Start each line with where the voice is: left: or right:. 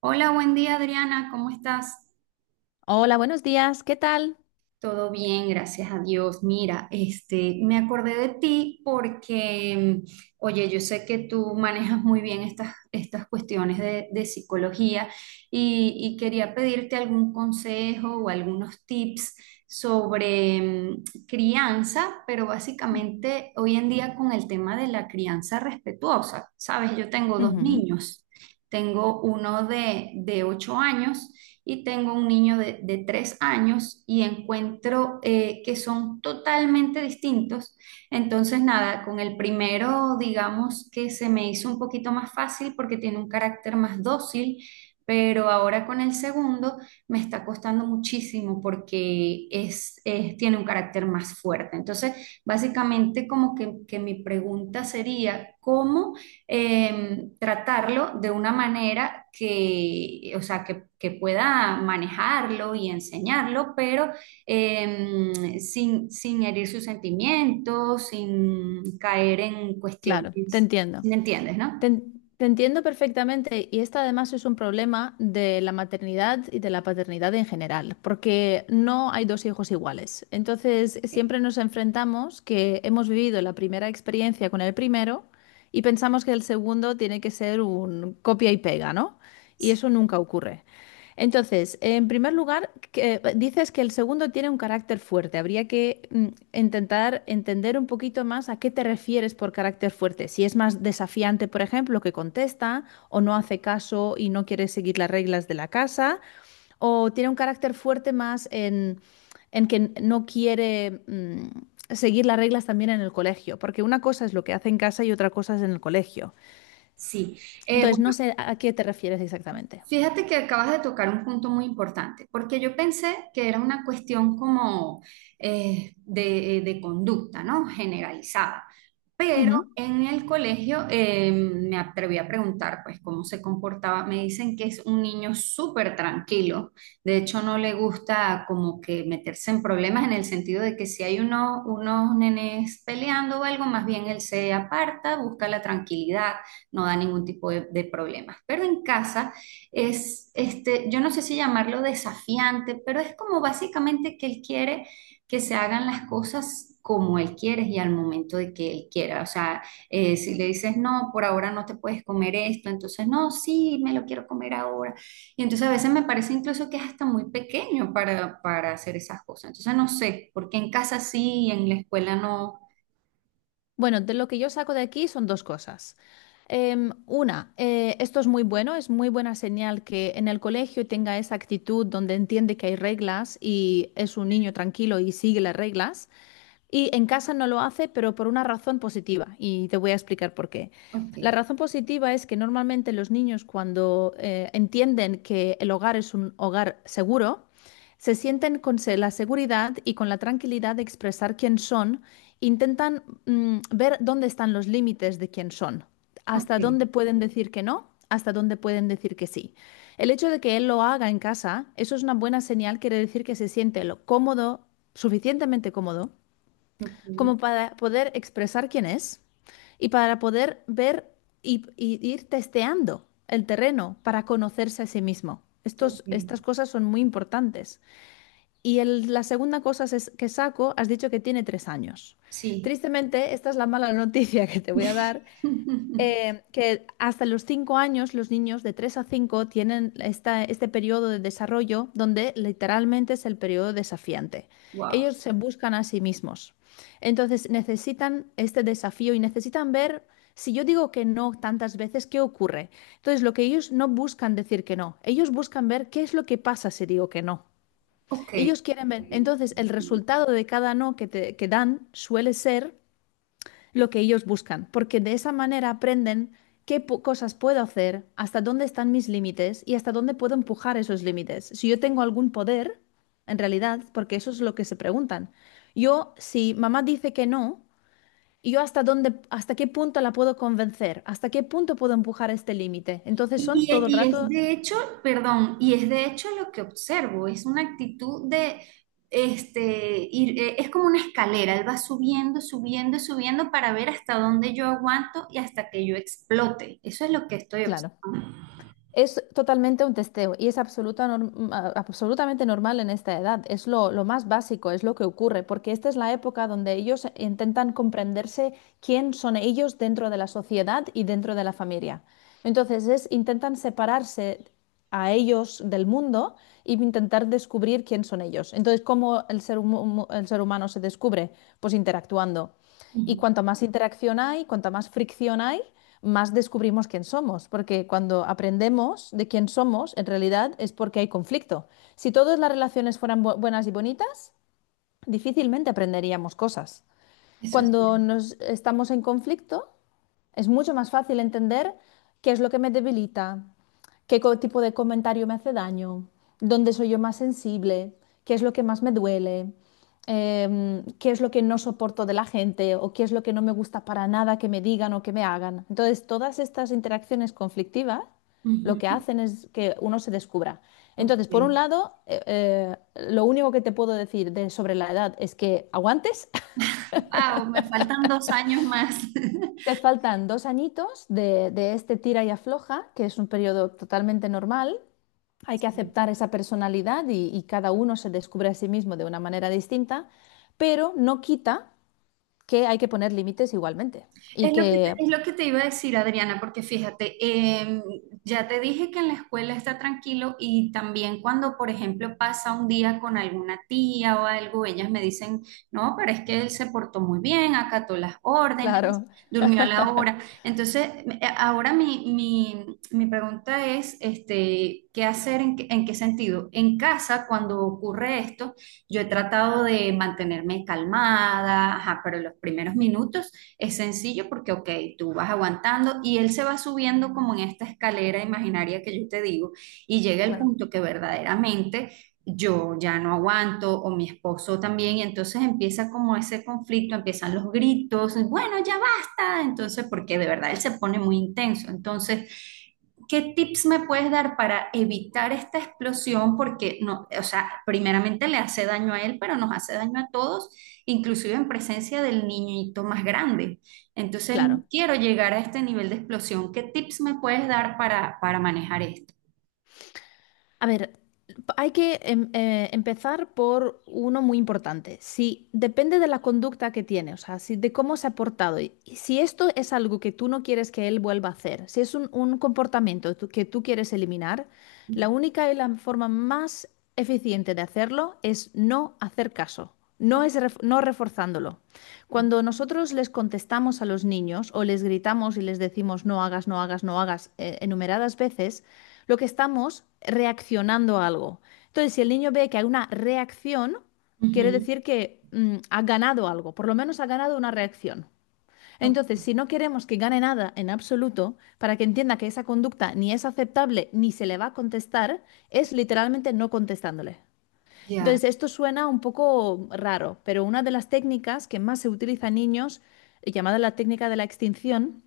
right: Hola, buen día Adriana, ¿cómo estás?
left: Hola, buenos días, ¿qué tal?
right: Todo bien, gracias a Dios. Mira, este, me acordé de ti porque oye, yo sé que tú manejas muy bien estas cuestiones de psicología y quería pedirte algún consejo o algunos tips sobre crianza, pero
left: Mm.
right: básicamente hoy en día con el tema de la crianza respetuosa, ¿sabes? Yo tengo dos
left: Ujú.
right: niños. Tengo uno de 8 años y tengo un niño de 3 años y encuentro que son totalmente distintos. Entonces, nada, con el primero, digamos que se me hizo un poquito más fácil porque tiene un carácter más dócil, pero ahora con el segundo me está costando muchísimo porque es- tiene un carácter más fuerte. Entonces, básicamente como que mi pregunta sería, ¿cómo tratarlo de una manera que, o sea, que pueda manejarlo y enseñarlo, pero sin herir sus sentimientos, sin caer en
left: Claro, te
right: cuestiones,
left: entiendo.
right: me entiendes, no?
left: Te entiendo perfectamente y además es un problema de la maternidad y de la paternidad en general, porque no hay dos hijos iguales. Entonces,
right: Ok.
left: siempre nos enfrentamos que hemos vivido la primera experiencia con el primero y pensamos que el segundo tiene que ser un copia y pega, ¿no? Y eso nunca ocurre. Entonces, en primer lugar, dices que el segundo tiene un carácter fuerte. Habría que intentar entender un poquito más a qué te refieres por carácter fuerte. Si es más desafiante, por ejemplo, que contesta o no hace caso y no quiere seguir las reglas de la casa, o tiene un carácter fuerte más en que no quiere seguir las reglas también en el colegio, porque una cosa es lo que hace en casa y otra cosa es en el colegio.
right: Sí. Eh,
left: Entonces, no sé a qué te refieres exactamente.
right: fíjate que acabas de tocar un punto muy importante, porque yo pensé que era una cuestión como de conducta, ¿no? Generalizada. Pero
left: Ujú.
right: en el colegio me atreví a preguntar, pues, cómo se comportaba. Me dicen que es un niño súper tranquilo. De hecho, no le gusta como que meterse en problemas en el sentido de que si hay uno- unos nenes peleando o algo, más bien él se aparta, busca la tranquilidad, no da ningún tipo de problemas. Pero en casa es, este, yo no sé si llamarlo desafiante, pero es como básicamente que él quiere que se hagan las cosas como él quiere y al momento de que él quiera. O sea, si le dices, no, por ahora no te puedes comer esto, entonces, no, sí, me lo quiero comer ahora. Y entonces a veces me parece incluso que es hasta muy pequeño para hacer esas cosas. Entonces no sé, porque en casa sí y en la escuela no.
left: Bueno, de lo que yo saco de aquí son dos cosas. Una, esto es muy bueno, es muy buena señal que en el colegio tenga esa actitud donde entiende que hay reglas y es un niño tranquilo y sigue las reglas. Y en casa no lo hace, pero por una razón positiva, y te voy a explicar por qué.
right: Ok,
left: La razón positiva es que normalmente los niños cuando entienden que el hogar es un hogar seguro, se sienten con la seguridad y con la tranquilidad de expresar quién son, intentan ver dónde están los límites de quién son,
right: ok,
left: hasta dónde pueden decir que no, hasta dónde pueden decir que sí. El hecho de que él lo haga en casa, eso es una buena señal, quiere decir que se siente lo cómodo, suficientemente cómodo
right: ok,
left: como para poder expresar quién es y para poder ver y ir testeando el terreno para conocerse a sí mismo. Estos,
right: ok,
left: estas cosas son muy importantes. Y la segunda cosa es que saco, has dicho que tiene 3 años.
right: sí.
left: Tristemente, esta es la mala noticia que te voy a dar, que hasta los 5 años los niños de 3 a 5 tienen este periodo de desarrollo donde literalmente es el periodo desafiante.
right: Wow.
left: Ellos se buscan a sí mismos. Entonces necesitan este desafío y necesitan ver, si yo digo que no tantas veces, ¿qué ocurre? Entonces lo que ellos no buscan decir que no, ellos buscan ver qué es lo que pasa si digo que no.
right: Ok. Y,
left: Ellos quieren ver, entonces el resultado de cada no que dan suele ser lo que ellos buscan, porque de esa manera aprenden qué cosas puedo hacer, hasta dónde están mis límites y hasta dónde puedo empujar esos límites. Si yo tengo algún poder, en realidad, porque eso es lo que se preguntan. Yo, si mamá dice que no, yo hasta dónde, hasta qué punto la puedo convencer, hasta qué punto puedo empujar este límite. Entonces son
right: y-
left: todo el
right: y es
left: rato.
right: de hecho, perdón, y es de hecho lo que observo, es una actitud de, este, ir, es como una escalera, él va subiendo, subiendo, subiendo para ver hasta dónde yo aguanto y hasta que yo explote. Eso es lo que estoy
left: Claro.
right: observando.
left: Es totalmente un testeo y es absoluta absolutamente normal en esta edad. Es lo más básico, es lo que ocurre, porque esta es la época donde ellos intentan comprenderse quién son ellos dentro de la sociedad y dentro de la familia. Entonces es, intentan separarse a ellos del mundo y intentar descubrir quién son ellos. Entonces, ¿cómo el el ser humano se descubre? Pues interactuando. Y
right: Ujú.
left: cuanto más interacción hay, cuanta más fricción hay, más descubrimos quién somos, porque cuando aprendemos de quién somos, en realidad es porque hay conflicto. Si todas las relaciones fueran buenas y bonitas, difícilmente aprenderíamos cosas.
right: Eso es
left: Cuando
right: cierto.
left: nos estamos en conflicto, es mucho más fácil entender qué es lo que me debilita, qué tipo de comentario me hace daño, dónde soy yo más sensible, qué es lo que más me duele, qué es lo que no soporto de la gente o qué es lo que no me gusta para nada que me digan o que me hagan. Entonces, todas estas interacciones conflictivas lo
right: Ujú.
left: que hacen es que uno se descubra. Entonces, por un
right: Ok.
left: lado, lo único que te puedo decir de, sobre la edad es que aguantes.
right: Wow, me faltan 2 años más.
left: Te faltan 2 añitos de este tira y afloja, que es un periodo totalmente normal. Hay que aceptar esa personalidad y cada uno se descubre a sí mismo de una manera distinta, pero no quita que hay que poner límites igualmente. Y
right: Es lo que te,
left: que.
right: es lo que te iba a decir, Adriana, porque fíjate, em, ya te dije que en la escuela está tranquilo y también cuando, por ejemplo, pasa un día con alguna tía o algo, ellas me dicen, no, pero es que él se portó muy bien, acató las órdenes,
left: Claro,
right: durmió a la hora. Entonces, ahora mi pregunta es, este, ¿qué hacer? En qué sentido? En casa, cuando ocurre esto, yo he tratado de mantenerme calmada, ajá, pero los primeros minutos es sencillo porque, ok, tú vas aguantando y él se va subiendo como en esta escalera imaginaria que yo te digo y llega el
left: claro,
right: punto que verdaderamente yo ya no aguanto o mi esposo también y entonces empieza como ese conflicto, empiezan los gritos, bueno, ya basta, entonces porque de verdad él se pone muy intenso. Entonces, ¿qué tips me puedes dar para evitar esta explosión? Porque no, o sea, primeramente le hace daño a él, pero nos hace daño a todos inclusive en presencia del niñito más grande. Entonces,
left: claro.
right: quiero llegar a este nivel de explosión. ¿Qué tips me puedes dar para manejar esto?
left: A ver, hay que empezar por uno muy importante. Si depende de la conducta que tiene, o sea, si, de cómo se ha portado, y si esto es algo que tú no quieres que él vuelva a hacer, si es un comportamiento que tú quieres eliminar, la única y la forma más eficiente de hacerlo es no hacer caso, no reforzándolo. Cuando nosotros les contestamos a los niños o les gritamos y les decimos no hagas, no hagas, no hagas enumeradas veces, lo que estamos reaccionando a algo. Entonces, si el niño ve que hay una reacción, quiere
right: Ujú,
left: decir que ha ganado algo, por lo menos ha ganado una reacción.
right: ok,
left: Entonces, si no queremos que gane nada en absoluto, para que entienda que esa conducta ni es aceptable ni se le va a contestar, es literalmente no contestándole.
right: ya.
left: Entonces, esto suena un poco raro, pero una de las técnicas que más se utiliza en niños, llamada la técnica de la extinción,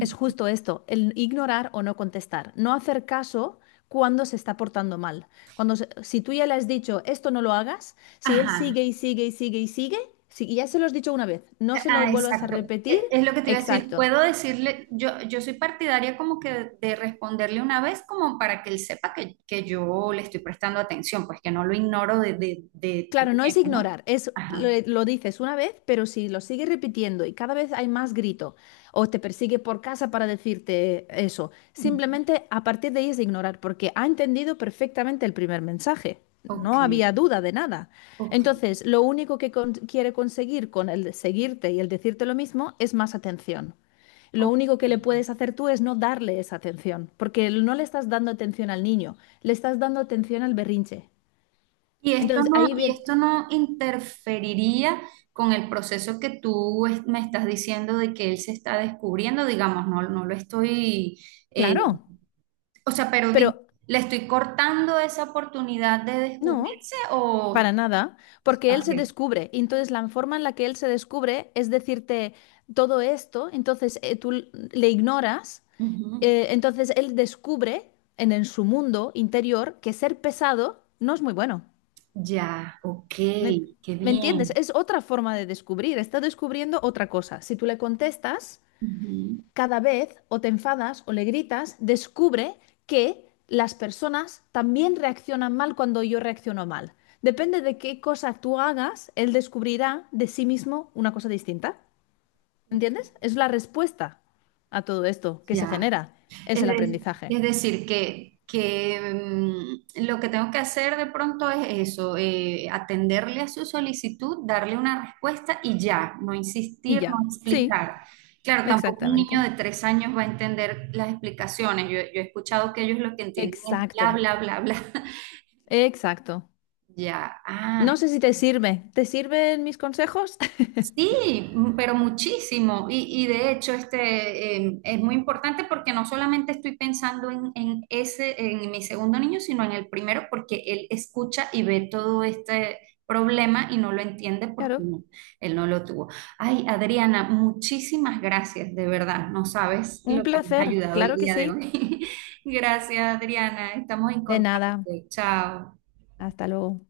left: es justo esto, el ignorar o no contestar, no hacer caso cuando se está portando mal. Cuando si tú ya le has dicho esto no lo hagas, si él
right: Ajá,
left: sigue y sigue y sigue y sigue, si y ya se lo has dicho una vez, no se lo
right: ah,
left: vuelvas a
right: exacto.
left: repetir.
right: E- Es lo que te iba a decir.
left: Exacto.
right: Puedo decirle, yo soy partidaria como que de responderle una vez como para que él sepa que yo le estoy prestando atención, pues que no lo ignoro de
left: Claro, no es
right: primero, ¿no?
left: ignorar, es lo,
right: Ajá.
left: lo dices una vez, pero si lo sigues repitiendo y cada vez hay más grito o te persigue por casa para decirte eso,
right: Ujú.
left: simplemente a partir de ahí es ignorar, porque ha entendido perfectamente el primer mensaje.
right: Ok,
left: No había duda de nada.
right: ok,
left: Entonces, lo único que quiere conseguir con el seguirte y el decirte lo mismo es más atención. Lo único que le puedes hacer tú es no darle esa atención, porque no le estás dando atención al niño, le estás dando atención al berrinche.
right: y esto
left: Entonces,
right: no,
left: ahí
right: y
left: bien.
right: esto no interferiría con el proceso que tú es- me estás diciendo de que él se está descubriendo, digamos, no, no lo estoy, eh,
left: Claro,
right: o sea, pero di-
left: pero
right: le estoy cortando esa oportunidad de
left: no,
right: descubrirse o...
left: para nada, porque él
right: Ok,
left: se descubre. Y entonces la forma en la que él se descubre es decirte todo esto, entonces tú le ignoras,
right: ujú,
left: entonces él descubre en, su mundo interior que ser pesado no es muy bueno.
right: ya, ok,
left: ¿Me,
right: qué
left: me entiendes?
right: bien.
left: Es otra forma de descubrir, está descubriendo otra cosa. Si tú le contestas...
right: Ujú.
left: Cada vez o te enfadas o le gritas, descubre que las personas también reaccionan mal cuando yo reacciono mal. Depende de qué cosa tú hagas, él descubrirá de sí mismo una cosa distinta. ¿Entiendes? Es la respuesta a todo esto que se
right: Ya.
left: genera. Es
right: Es,
left: el
right: de-
left: aprendizaje.
right: es decir, que lo que tengo que hacer de pronto es eso, atenderle a su solicitud, darle una respuesta y ya, no
left: Y
right: insistir, no
left: ya. Sí,
right: explicar. Claro, tampoco un niño
left: exactamente.
right: de 3 años va a entender las explicaciones. Yo he escuchado que ellos lo que entienden es bla,
left: Exacto.
right: bla, bla, bla.
left: Exacto.
right: Ya,
left: No
right: ah,
left: sé si te sirve. ¿Te sirven mis consejos?
right: sí, m- pero muchísimo. Y de hecho, este es muy importante porque no solamente estoy pensando en ese, en mi segundo niño, sino en el primero, porque él escucha y ve todo este problema y no lo entiende porque
left: Claro.
right: no, él no lo tuvo. Ay, Adriana, muchísimas gracias, de verdad. No sabes
left: Un
right: lo que me ha
left: placer.
right: ayudado el
left: Claro que
right: día de
left: sí.
right: hoy. Gracias, Adriana. Estamos en
left: De
right: contacto.
left: nada.
right: Chao.
left: Hasta luego.